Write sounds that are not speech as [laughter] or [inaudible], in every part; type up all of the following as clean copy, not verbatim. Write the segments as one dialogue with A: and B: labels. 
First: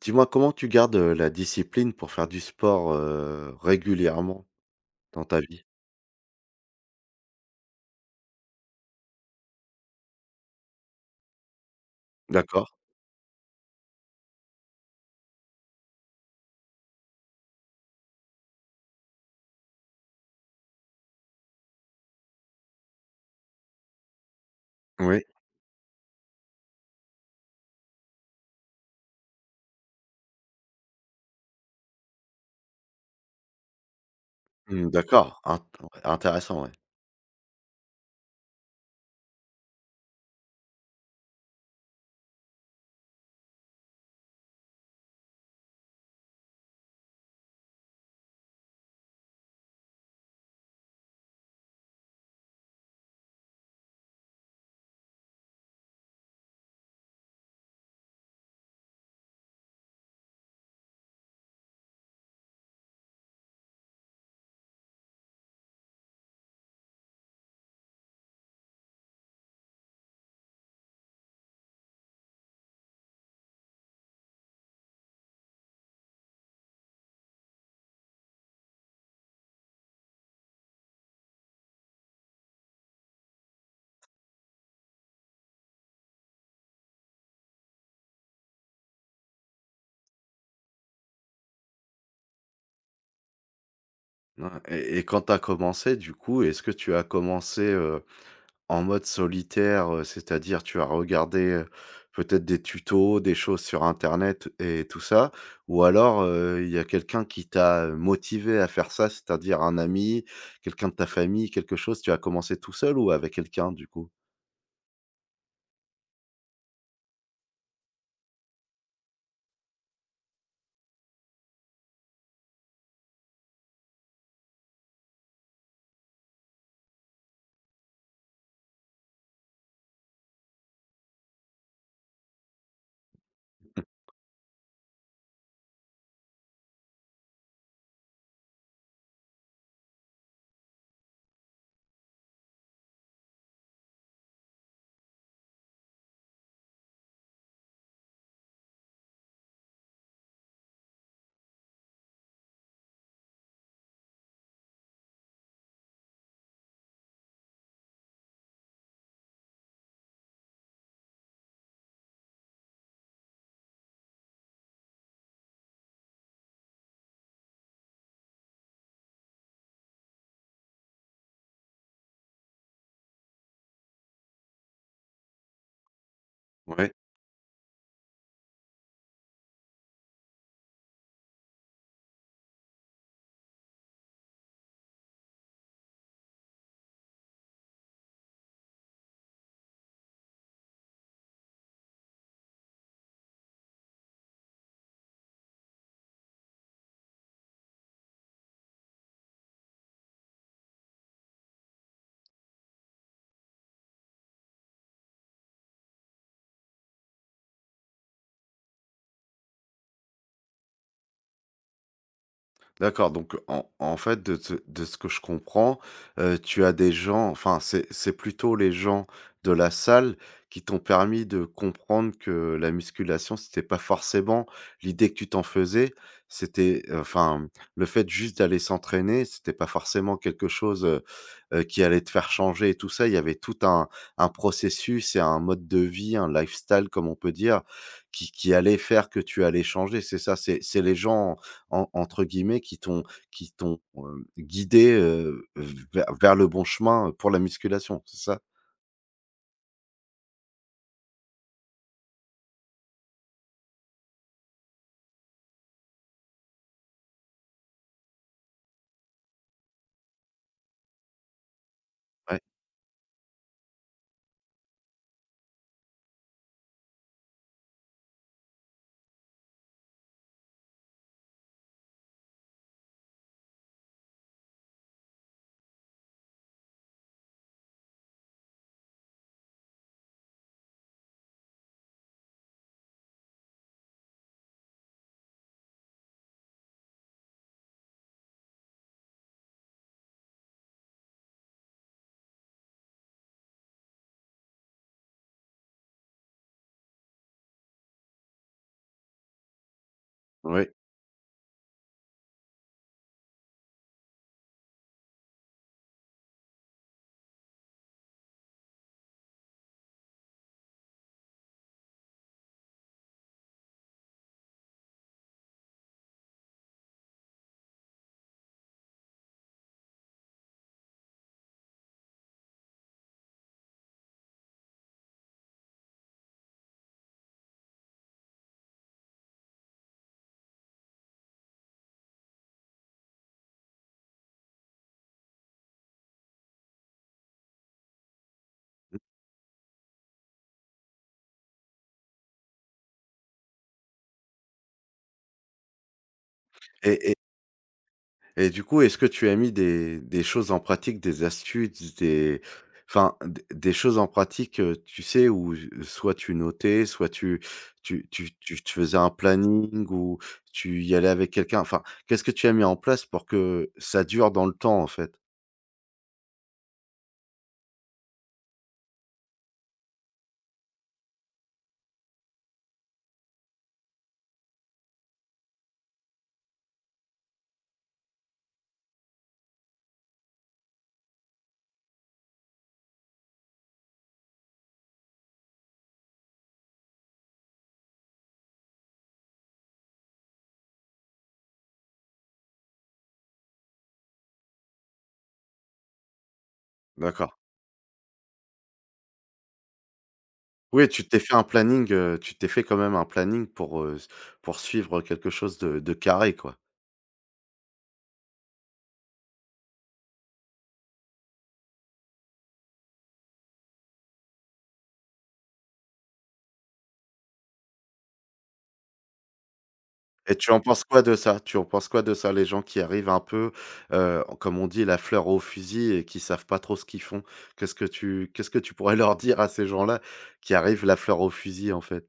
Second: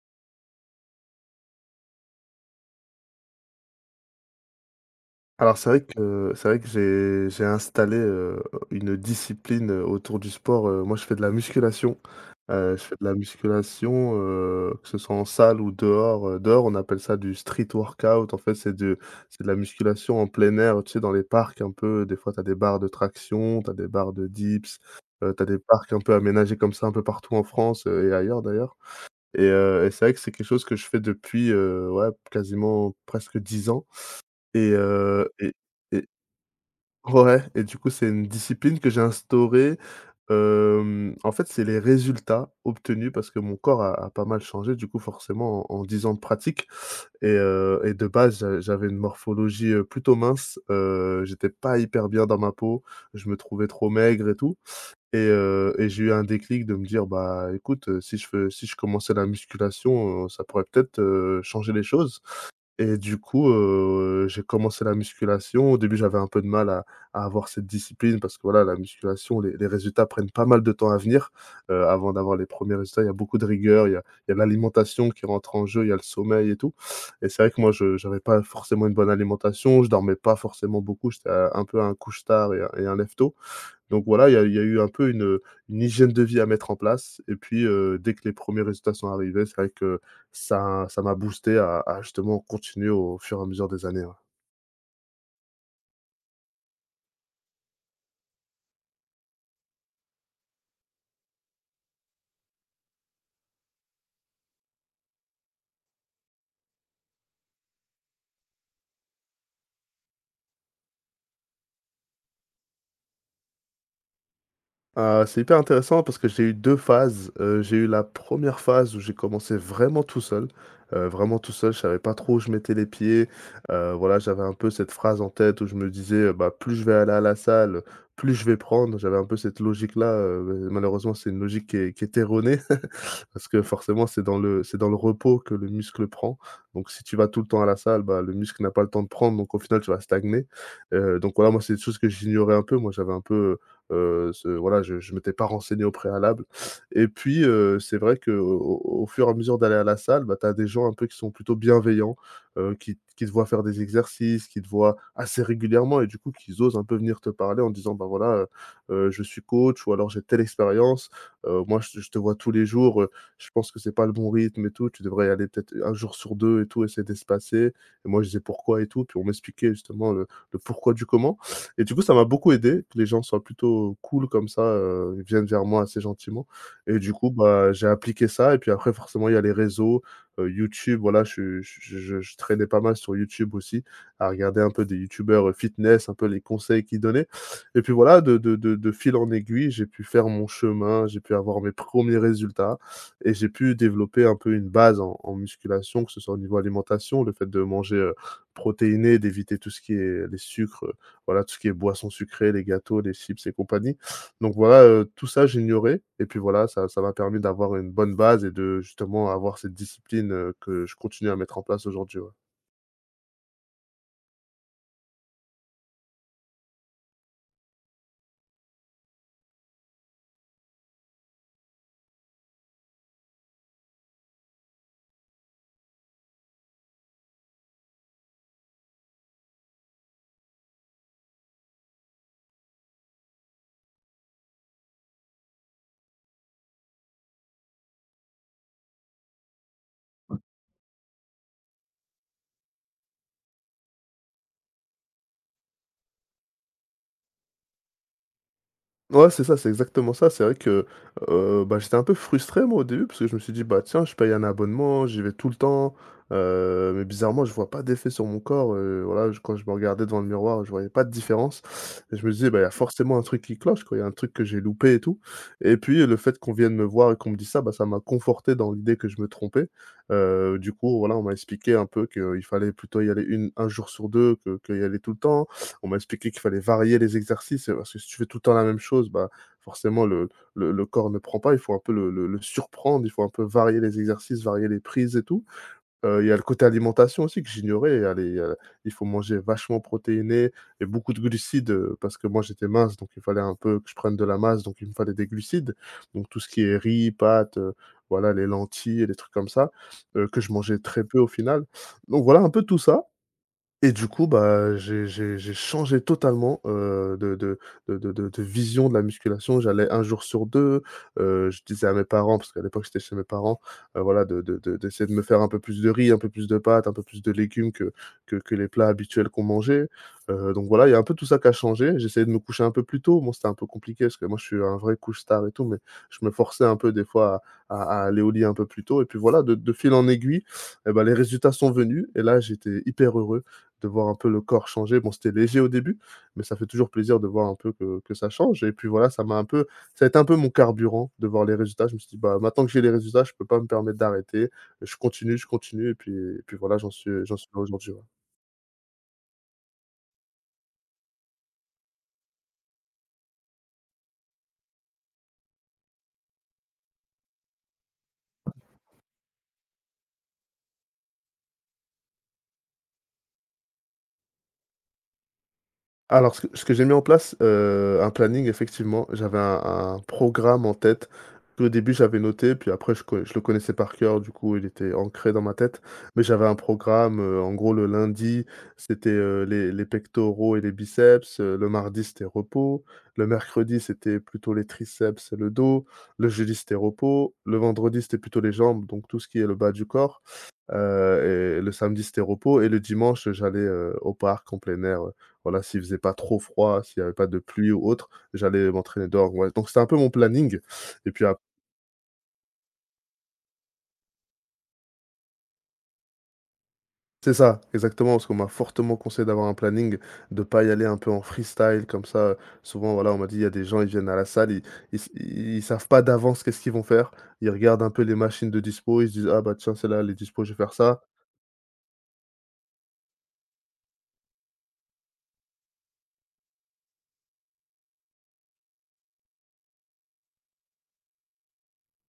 A: Dis-moi, comment tu gardes, la discipline pour faire du sport, régulièrement dans ta
B: Alors
A: vie?
B: c'est vrai que c'est vrai que j'ai installé, une discipline, autour du sport. Moi, je fais de la musculation,
A: D'accord.
B: je fais de la musculation, que ce soit en salle ou dehors. Dehors, on appelle ça du street workout. En fait, c'est de la musculation en plein air. Tu sais, dans les parcs un peu, des fois tu as des barres de traction, tu as des barres de dips,
A: Oui.
B: tu as des parcs un peu aménagés comme ça un peu partout en France, et ailleurs d'ailleurs. Et c'est vrai que c'est quelque chose que je fais depuis, ouais, quasiment presque 10 ans et
A: Mmh,
B: heu
A: d'accord.
B: et et
A: Intéressant, ouais.
B: ouais. Et du coup, c'est une discipline que j'ai instaurée. En fait, c'est les résultats obtenus parce que mon corps a pas mal changé, du coup, forcément, en 10 ans de pratique. Et de base, j'avais une morphologie, plutôt mince. J'étais pas hyper bien dans ma peau, je me trouvais trop maigre et tout. Et j'ai eu un déclic de me dire: «Bah, écoute, si je commençais la musculation, ça pourrait peut-être, changer les choses.» Et du coup, j'ai commencé la musculation. Au début, j'avais un peu de mal à avoir cette discipline parce que voilà, la musculation, les résultats prennent pas mal de temps à venir. Avant d'avoir les premiers résultats, il y a beaucoup de rigueur, il y a l'alimentation qui rentre en jeu, il y a le sommeil et tout. Et c'est vrai que moi, je j'avais pas forcément une bonne alimentation, je dormais pas forcément beaucoup, j'étais un peu un couche-tard et un lève-tôt. Donc voilà, il y a eu un peu une hygiène de vie à mettre en place et puis, dès que les premiers résultats sont arrivés, c'est vrai que ça m'a boosté à justement continuer au fur et à mesure des années, ouais.
A: Ouais, et quand tu as commencé, du coup, est-ce que tu as commencé, en mode solitaire, c'est-à-dire tu as regardé, peut-être des tutos, des choses sur internet et tout ça? Ou alors, il y a quelqu'un qui t'a motivé à faire ça, c'est-à-dire un ami, quelqu'un de ta famille, quelque chose? Tu as commencé tout seul ou avec quelqu'un, du coup?
B: C'est hyper intéressant parce que j'ai eu 2 phases. J'ai eu la première phase où j'ai commencé vraiment tout seul, je savais pas trop où je mettais les pieds. Voilà, j'avais un peu cette phrase en tête où je me disais: «Bah, plus je vais aller à la salle, plus je vais prendre.» J'avais un peu cette logique-là. Malheureusement, c'est une logique qui est erronée parce que forcément, c'est dans le repos que le muscle prend. Donc si tu vas tout le temps à la salle, bah, le muscle n'a pas le temps de prendre, donc au final, tu vas stagner. Donc voilà, moi, c'est des choses que j'ignorais un peu. Moi, j'avais un peu, ce voilà, je m'étais pas renseigné au préalable. Et puis, c'est vrai que au fur et à mesure d'aller à la salle, bah, tu as des gens un peu qui sont plutôt bienveillants, qui te voient faire des exercices, qui te voient assez régulièrement et du coup, qui osent un peu venir te parler en disant: «Bah, voilà, je suis coach», ou alors: «J'ai telle expérience, moi, je te vois tous les jours, je pense que c'est pas le bon rythme et tout, tu devrais y aller peut-être un jour sur 2 et tout, essayer d'espacer.» Et moi je disais: «Pourquoi?» et tout, puis on m'expliquait justement le pourquoi du comment. Et du coup, ça m'a beaucoup aidé que les gens soient plutôt cool comme ça. Ils viennent vers moi assez gentiment,
A: Oui.
B: et du coup, bah, j'ai appliqué ça. Et puis, après, forcément, il y a les réseaux, YouTube. Voilà, je traînais pas mal sur YouTube aussi, à regarder un peu des youtubeurs, fitness, un peu les conseils qu'ils donnaient. Et puis voilà, de fil en aiguille, j'ai pu faire mon chemin, j'ai pu avoir mes premiers résultats et j'ai pu développer un peu une base en musculation, que ce soit au niveau alimentation, le fait de manger, protéiné, d'éviter tout ce qui est les sucres, voilà, tout ce qui est boissons sucrées, les gâteaux, les chips et compagnie. Donc voilà, tout ça j'ignorais. Et puis voilà, ça m'a permis d'avoir une bonne base et de justement avoir cette discipline, que je continue à mettre en place aujourd'hui, ouais.
A: D'accord, donc en fait, de ce que je comprends, tu as des gens enfin, c'est plutôt les gens de la salle qui t'ont permis de comprendre que la musculation, c'était pas forcément l'idée que tu t'en faisais. C'était enfin, le fait juste d'aller s'entraîner, c'était pas forcément quelque chose, qui allait te faire changer et tout ça. Il y avait tout un processus et un mode de vie, un lifestyle, comme on peut dire, qui allait faire que tu allais changer, c'est ça? C'est les gens, en entre guillemets, qui t'ont guidé, vers le bon chemin pour la musculation, c'est ça?
B: Ouais, c'est ça, c'est exactement ça. C'est vrai que, bah, j'étais un peu frustré moi au début parce que je me suis dit: «Bah, tiens, je paye un abonnement, j'y vais tout le temps, mais bizarrement je vois pas d'effet sur mon corps.» Voilà, je quand je me regardais devant le miroir, je voyais pas de différence et je me
A: Ouais,
B: disais: «Bah, il y a forcément un truc qui cloche quoi, il y a un truc que j'ai loupé et tout.» Et puis le fait qu'on vienne me voir et qu'on me dise ça, bah, ça m'a conforté dans l'idée que je me trompais. Du coup, voilà, on m'a expliqué un peu qu'il fallait plutôt y aller une un jour sur 2 que y aller tout le temps. On m'a expliqué qu'il fallait varier les exercices, parce que si tu fais tout le temps la même chose, bah, forcément le corps ne prend pas. Il faut un peu le surprendre, il faut un peu varier les exercices, varier les prises et tout. Il y a le côté alimentation aussi que j'ignorais, elle est, il faut manger vachement protéiné et beaucoup de glucides, parce que moi j'étais mince, donc il fallait un peu que je prenne de la masse, donc il me fallait des glucides. Donc tout ce qui est riz, pâtes, voilà les lentilles et les trucs comme ça, que je
A: ouais
B: mangeais très peu au final. Donc voilà un peu tout ça, et du coup, bah, j'ai changé totalement, de vision de la musculation. J'allais un jour sur 2. Je disais à mes parents, parce qu'à l'époque j'étais chez mes parents, voilà, de d'essayer de me faire un peu plus de riz, un peu plus de pâtes, un peu plus de légumes que les plats habituels qu'on mangeait. Donc voilà, il y a un peu tout ça qui a changé. J'essayais de me coucher un peu plus tôt. Bon, c'était un peu compliqué parce que moi, je suis un vrai couche-tard et tout, mais je me forçais un peu des fois à aller au lit un peu plus tôt. Et puis voilà, de fil en aiguille et bah, les résultats sont venus et là, j'étais hyper heureux de voir un peu le corps changer. Bon, c'était léger au début, mais ça fait toujours plaisir de voir un peu que ça change. Et puis voilà, ça a été un peu mon carburant de voir les résultats. Je me suis dit: «Bah, maintenant que j'ai les résultats, je peux pas me permettre d'arrêter. Je continue, je continue.» Et puis voilà,
A: et et
B: j'en suis là aujourd'hui, ouais.
A: et du coup, est-ce que tu as mis des choses en pratique, des astuces, des enfin, d des choses en pratique, tu sais, où soit tu notais, soit tu tu faisais un planning ou tu y allais avec quelqu'un? Enfin, qu'est-ce que tu as mis en place pour que ça dure dans le temps, en fait?
B: Alors, ce que j'ai mis en place, un planning effectivement, j'avais un programme en tête qu'au début j'avais noté, puis après je le connaissais par cœur, du coup, il était ancré dans ma tête. Mais j'avais un programme, en gros le lundi, c'était, les pectoraux et les biceps, le mardi, c'était repos, le mercredi, c'était plutôt les triceps et le dos, le jeudi, c'était repos, le vendredi, c'était plutôt les jambes, donc tout ce qui est le bas du corps, et le samedi, c'était repos, et le dimanche, j'allais, au parc en plein air, voilà, s'il faisait pas trop froid, s'il y avait pas
A: D'accord.
B: de pluie ou autre, j'allais m'entraîner dehors, ouais. Donc c'était un peu mon planning,
A: Oui, tu
B: et
A: t'es
B: puis
A: fait
B: ap
A: un planning, tu t'es fait quand même un planning pour, s pour suivre quelque chose de carré, quoi.
B: c'est ça, exactement, parce qu'on m'a fortement conseillé d'avoir un planning, de pas y aller un peu en freestyle comme ça. Souvent, voilà, on m'a dit: «Il y a des gens, ils viennent à la salle, ils ils s ils ils savent pas d'avance qu'est-ce qu'ils vont faire. Ils regardent un peu les machines de dispos, ils se disent: "Ah bah tiens, celle-là, elle est
A: Et
B: dispo,
A: tu
B: je vais
A: en
B: faire
A: penses
B: ça".»
A: quoi de ça? Tu en penses quoi de ça, les gens qui arrivent un peu, comme on dit, la fleur au fusil et qui savent pas trop ce qu'ils font? Qu'est-ce que tu pourrais [laughs] leur dire à ces gens-là qui arrivent la fleur au fusil, en fait?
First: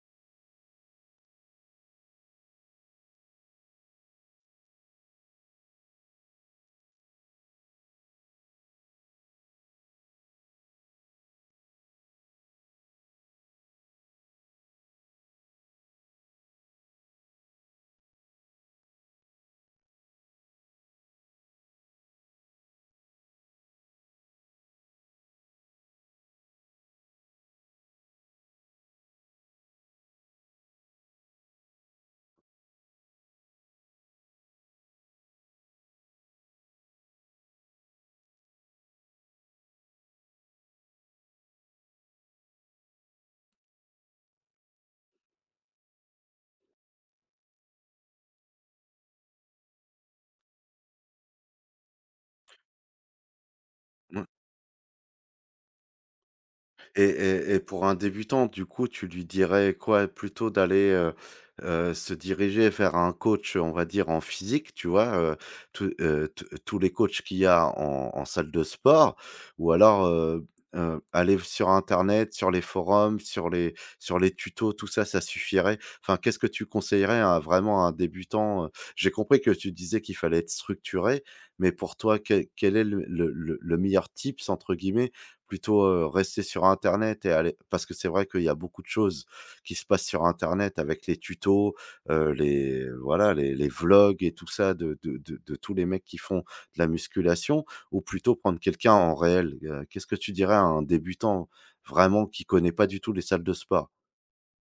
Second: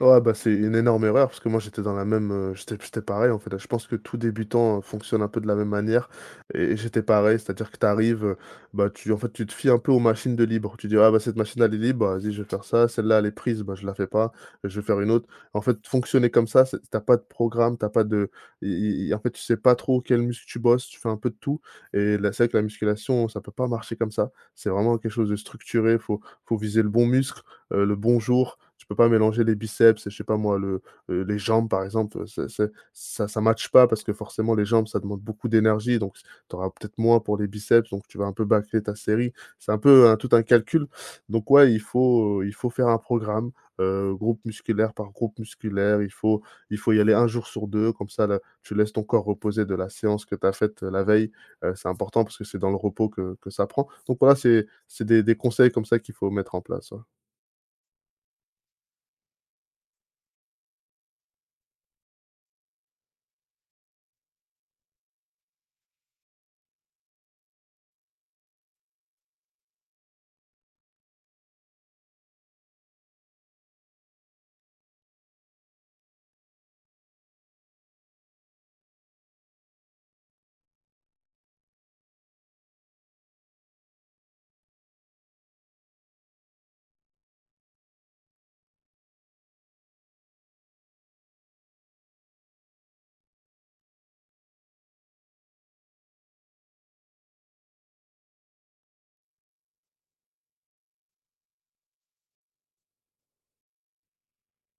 B: Ouais, bah, c'est une énorme erreur parce que moi j'étais dans la même, j'étais pareil en fait. Je pense que tout débutant, fonctionne un peu de la même manière et j'étais pareil, c'est-à-dire que tu arrives, bah, tu en fait, tu te fies un peu aux machines de libre. Tu dis: «Ah, bah, cette machine elle est libre, vas-y je vais faire ça, celle-là elle est prise, bah, je la fais pas, je vais faire une autre». En fait, fonctionner comme ça, c'est tu pas de programme, t'as pas de i i i en fait, tu sais pas trop quel muscle tu bosses, tu fais un peu de tout et là, c'est vrai que la musculation, ça peut pas marcher comme ça. C'est vraiment quelque chose de structuré, faut viser le bon muscle, le bonjour, tu peux pas mélanger les biceps et je sais pas moi le, les jambes par exemple, c'est ça matche pas parce que forcément les jambes ça demande beaucoup d'énergie donc tu auras peut-être moins pour les biceps donc tu vas un peu bâcler ta série. C'est un peu un tout un calcul donc ouais, il faut faire un programme, groupe musculaire par groupe musculaire. Il faut y aller un jour sur 2 comme ça là, tu laisses ton corps reposer de la séance que tu as faite, la veille. C'est important parce que c'est dans le repos que ça prend donc voilà, c'est des conseils comme ça qu'il faut mettre en place, ouais.
A: Et pour un débutant, du coup, tu lui dirais quoi? Plutôt d'aller, se diriger vers un coach, on va dire, en physique, tu vois? Tous t tous les coachs qu'il y a en salle de sport ou alors, aller sur internet, sur les forums, sur les tutos, tout ça, ça suffirait? Enfin, qu'est-ce que tu conseillerais à vraiment un débutant, heu? J'ai compris que tu disais qu'il fallait être structuré, mais pour toi, quel est le «meilleur tips» entre guillemets. Plutôt, rester sur internet et aller parce que c'est vrai qu'il y a beaucoup de choses qui se passent sur internet avec les tutos, les voilà, les vlogs et tout ça de tous les mecs qui font de la musculation ou plutôt prendre quelqu'un en réel. Qu'est-ce que tu dirais à un débutant vraiment qui connaît pas du tout les salles de spa?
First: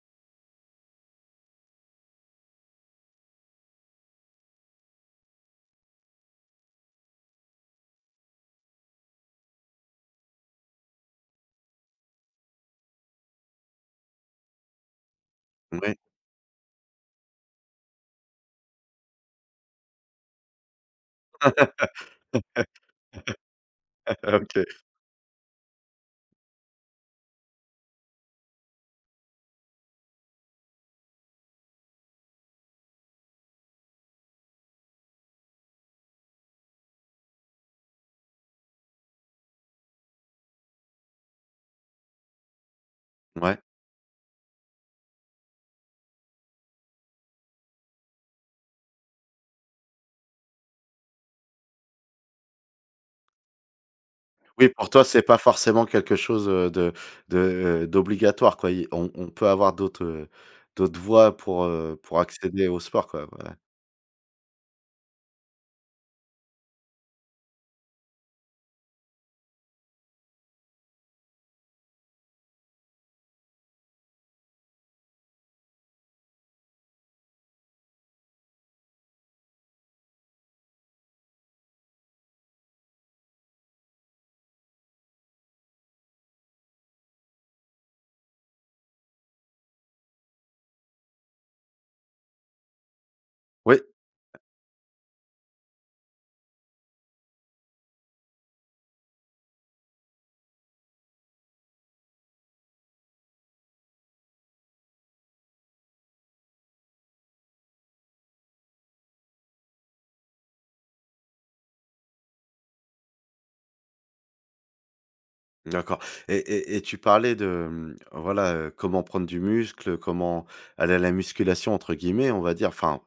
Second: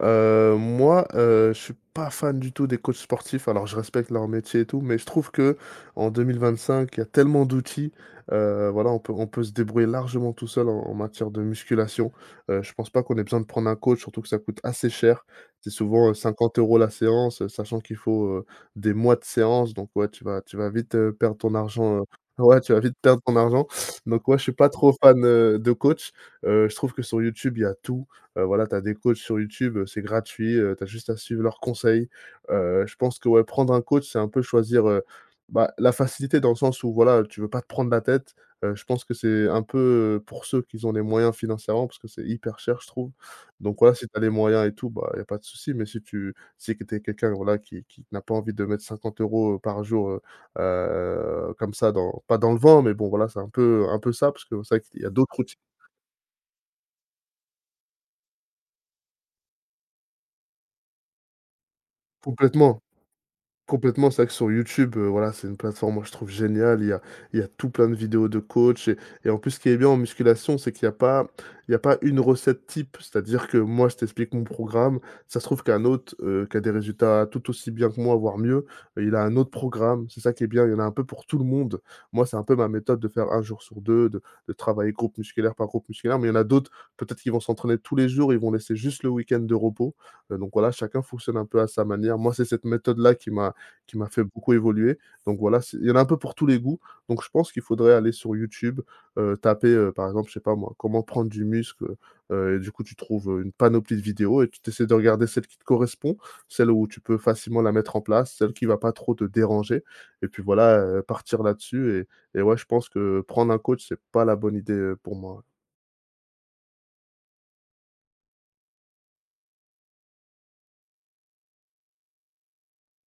B: Moi, je suis pas fan du tout des coachs sportifs. Alors je respecte leur métier et tout, mais je trouve que en 2025, il y a tellement d'outils, voilà, on peut se débrouiller largement tout seul en matière de musculation. Je pense pas qu'on ait besoin de prendre un coach, surtout que ça coûte assez cher. C'est
A: Ouais.
B: souvent, 50 € la séance, sachant qu'il faut, des mois de séances. Donc ouais, tu vas vite, perdre ton argent, [laughs] ouais, tu vas vite perdre ton argent.
A: [laughs]
B: Donc ouais, je suis
A: OK.
B: pas trop fan, de coach. Je trouve que sur YouTube, il y a tout. Voilà, tu as des coachs sur YouTube, c'est gratuit, tu as juste à suivre leurs conseils. Je pense que, ouais, prendre un coach, c'est un peu choisir, bah, la facilité dans le sens où, voilà, tu veux pas te prendre la tête. Je pense que c'est un peu, pour ceux qui ont les moyens financièrement parce que c'est hyper cher, je trouve.
A: Ouais.
B: Donc voilà, si tu as les moyens et tout, bah, il y a pas de souci, mais si tu es quelqu'un, voilà, qui n'a pas envie de mettre 50 € par jour, comme ça dans pas dans le vent, mais bon, voilà, c'est un peu ça parce que
A: Oui,
B: c'est vrai
A: pour
B: qu'il
A: toi,
B: y a
A: c'est pas
B: d'autres outils
A: forcément quelque chose, de d'obligatoire, quoi. Il on peut avoir d'autres, d'autres voies pour accéder au
B: complètement.
A: sport, quoi. Ouais.
B: Complètement, c'est vrai que sur YouTube, voilà, c'est une plateforme, moi, je trouve géniale. Il y a tout plein de vidéos de coach et en plus, ce qui est bien en musculation, c'est qu'il y a pas une recette type. C'est-à-dire que moi, je t'explique mon programme. Ça se trouve qu'un autre, qui a des résultats tout aussi bien que moi, voire mieux, il a un autre programme. C'est ça qui est bien, il y en a un peu pour tout le monde. Moi, c'est un peu ma méthode de faire un jour sur 2 de travailler groupe musculaire par groupe musculaire, mais il y en a d'autres, peut-être qu'ils vont s'entraîner tous les jours, ils vont laisser juste le week-end de repos, donc voilà, chacun fonctionne un peu à sa manière. Moi, c'est cette méthode-là qui m'a
A: Oui.
B: qui m'a fait beaucoup évoluer. Donc voilà, c'est il y en a un peu pour tous les goûts. Donc je pense qu'il faudrait aller sur YouTube, taper, par exemple, je sais pas moi, comment prendre du muscle, et du coup, tu trouves, une panoplie de vidéos et tu essaies de regarder celle qui te correspond, celle où tu peux facilement la mettre en place, celle qui va pas trop te déranger et puis voilà, partir là-dessus et ouais, je pense que prendre un coach, c'est pas la bonne idée, pour moi.
A: D'accord, et tu parlais de, mmh, voilà, comment «prendre du muscle», comment «aller à la musculation» entre guillemets, on va dire, enfin,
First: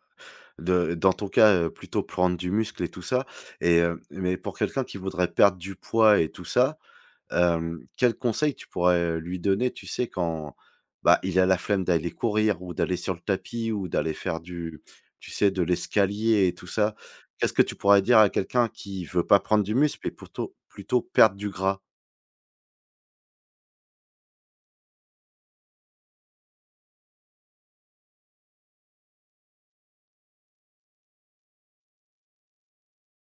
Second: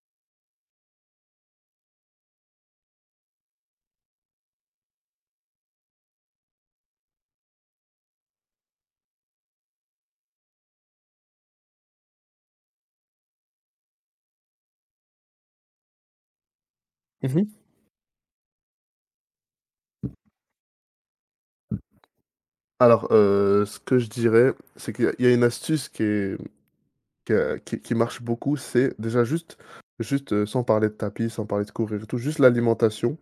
A: de dans ton cas, plutôt prendre du muscle et tout ça et mais pour quelqu'un qui voudrait perdre du poids et tout ça, quels conseils tu pourrais lui donner, tu sais, quand, bah, il a la flemme d'aller courir ou d'aller sur le tapis ou d'aller faire du tu sais, de l'escalier et tout ça?
B: Mmh.
A: Qu'est-ce que tu pourrais dire à quelqu'un qui veut pas prendre du muscle mais plutôt perdre du gras?
B: Alors, ce que je dirais, c'est qu'il y a une astuce qui est que qui marche beaucoup, c'est déjà juste, sans parler de tapis, sans parler de courir et tout, juste l'alimentation.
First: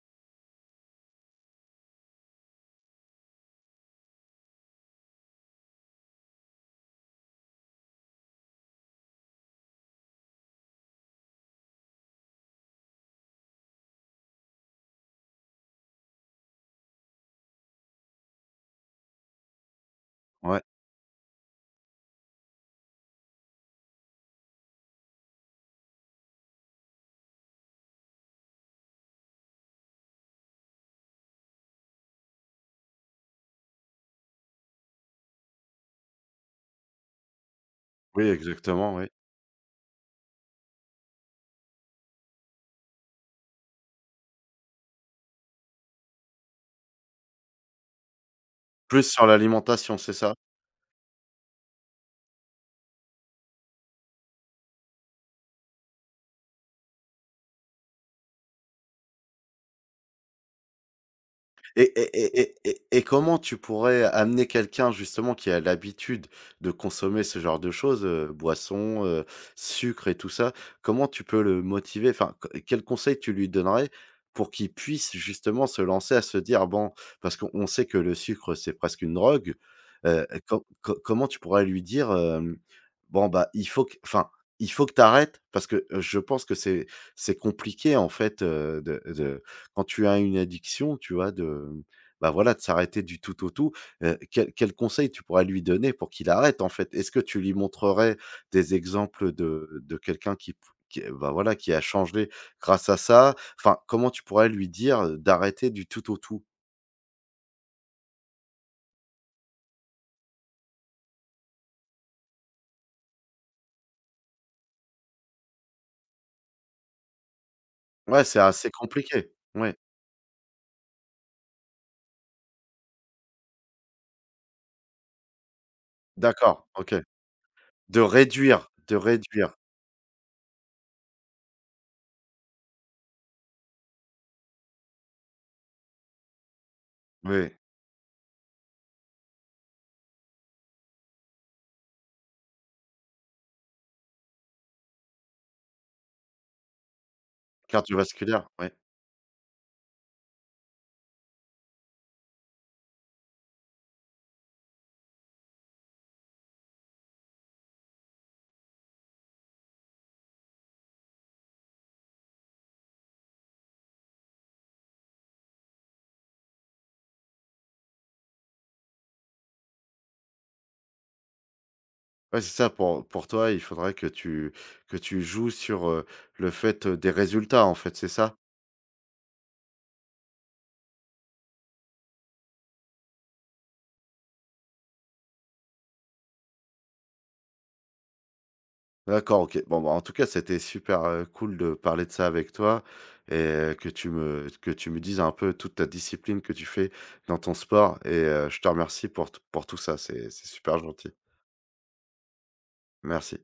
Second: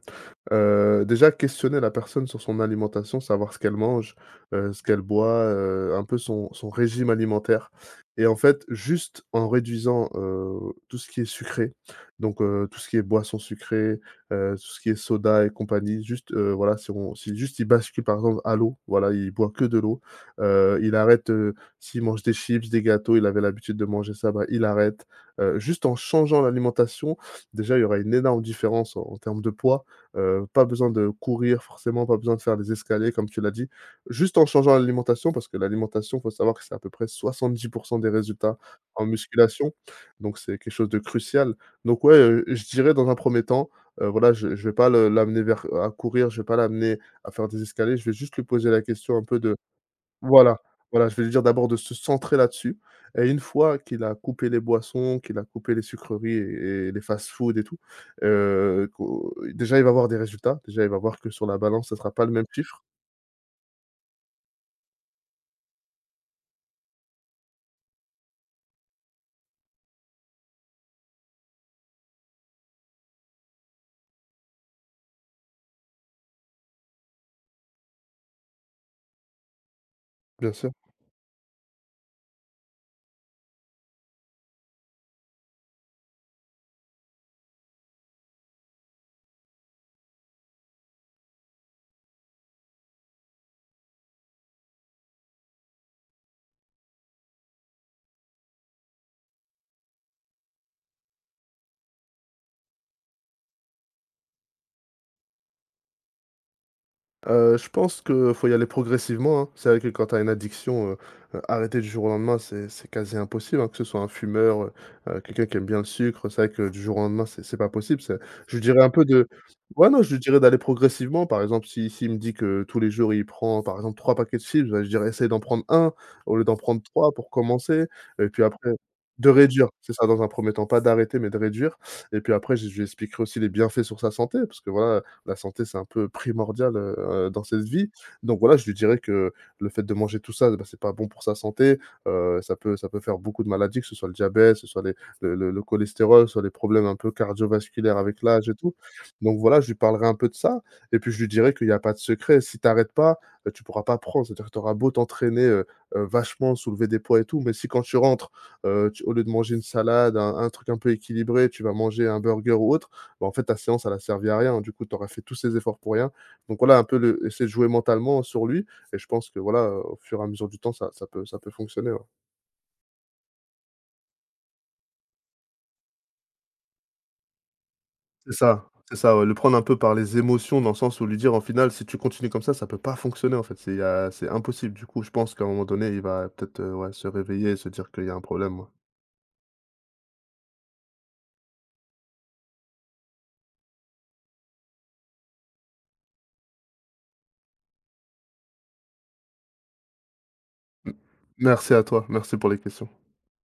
B: Déjà questionner la personne sur son alimentation, savoir ce qu'elle mange, ce qu'elle boit, un peu son régime alimentaire et en fait, juste en réduisant, tout ce qui est sucré, donc tout ce qui est boisson sucrée, tout ce qui est soda et compagnie, juste, voilà, si on si juste il bascule par exemple à l'eau, voilà, il boit que de l'eau,
A: Ouais.
B: il arrête, s'il mange des chips, des gâteaux, il avait l'habitude de manger ça, bah, il arrête. Juste en changeant l'alimentation, déjà il y aura une énorme différence en termes de poids. Pas besoin de courir forcément, pas besoin de faire des escaliers comme tu l'as dit. Juste en changeant l'alimentation parce que l'alimentation, il faut savoir que c'est à peu près soixante-dix pour cent des
A: Oui,
B: résultats
A: exactement,
B: en
A: oui.
B: musculation, donc c'est quelque chose de crucial. Donc ouais, je dirais dans un premier temps, voilà, je vais pas le l'amener vers à courir, je ne vais pas l'amener à faire des escaliers, je vais juste lui poser la
A: Plus
B: question un
A: sur
B: peu de
A: l'alimentation, c'est ça?
B: voilà, voilà, je vais lui dire d'abord de se centrer là-dessus et une fois qu'il a coupé les boissons, qu'il a coupé les sucreries et les fast-food et tout, qu'au déjà il va voir des résultats, déjà il va voir que sur la
A: Et
B: balance, ça
A: et
B: sera pas le
A: et
B: même
A: et et
B: chiffre,
A: et comment tu pourrais amener quelqu'un justement qui a l'habitude de consommer ce genre de choses, boissons, sucre et tout ça, comment tu peux le motiver? Enfin, co quels conseils tu lui donnerais pour qu'il puisse justement se lancer à se dire: «Bon» parce qu'on sait que le sucre, c'est presque une drogue,
B: bien
A: com
B: sûr.
A: co comment tu pourrais lui dire, hem: «Bon, bah, il faut que enfin, il faut que tu arrêtes» parce que je pense que c'est compliqué en fait, de quand tu as une addiction, tu vois, de bah, voilà, de s'arrêter du tout au tout, quel conseil tu pourrais lui donner pour qu'il arrête, en fait? Est-ce que tu lui montrerais des exemples de quelqu'un qui p qui, bah, voilà, qui a changé grâce à ça? Enfin, comment tu pourrais lui dire, d'arrêter du tout au tout?
B: Je pense que faut y aller progressivement, hein. C'est vrai que quand tu as une addiction, arrêter du jour au lendemain, c'est quasi impossible, hein, que ce soit un fumeur, quelqu'un qui aime bien le sucre, c'est vrai que du jour au lendemain, c'est pas possible. C'est
A: Ouais, c'est
B: je lui
A: assez
B: dirais un peu de
A: compliqué. Ouais,
B: ouais, non, je lui dirais d'aller progressivement. Par exemple, si s'il me dit que tous les jours, il prend, par exemple, 3 paquets de chips, bah, je dirais: «Essaye d'en prendre un au lieu d'en
A: d'accord,
B: prendre
A: OK.
B: 3 pour commencer» et puis après
A: De
B: de
A: réduire,
B: réduire, c'est ça, dans un premier temps, pas d'arrêter, mais de réduire et puis après, je lui expliquerai aussi les bienfaits sur sa santé parce que voilà, la santé, c'est un peu primordial, dans
A: oui,
B: cette vie. Donc voilà, je lui dirais que le fait de manger tout ça, bah, c'est pas bon pour sa santé, ça peut faire beaucoup de maladies, que ce soit le diabète, que ce soit les le cholestérol, que ce soit les problèmes un peu cardiovasculaires avec l'âge
A: cardiovasculaire,
B: et
A: oui.
B: tout. Donc voilà, je lui parlerai un peu de ça et puis je lui dirais qu'il y a pas de secret. Si tu arrêtes pas, tu pourras pas prendre. C'est-à-dire que tu auras beau t'entraîner, vachement, soulever des poids et tout, mais si quand tu rentres, tu au lieu de manger une salade, un truc un peu équilibré, tu vas manger un burger ou autre, bah, en fait, ta séance, elle a servi à rien. Du coup, tu auras fait tous ces efforts pour rien. Donc voilà, un peu le essayer de jouer mentalement sur lui et je pense que voilà, au fur et à mesure du temps, ça peut fonctionner, ouais.
A: Ouais, c'est ça, pour toi, il faudrait que tu joues sur, le fait, des résultats, en fait, c'est ça?
B: C'est ça, ouais, le prendre un peu par les émotions dans le sens où lui dire: «En final, si tu continues comme ça peut pas fonctionner en fait, c'est impossible». Du coup, je pense qu'à un moment donné, il va peut-être, ouais, se réveiller et se dire qu'il y a un problème, ouais.
A: D'accord, OK. Bon, bah, en tout cas, c'était super, cool de parler de ça avec toi et que tu me dises un peu toute ta discipline que tu fais dans ton sport et je te remercie pour t pour tout ça. C'est super
B: M
A: gentil.
B: Merci à toi, merci pour les questions.
A: Merci.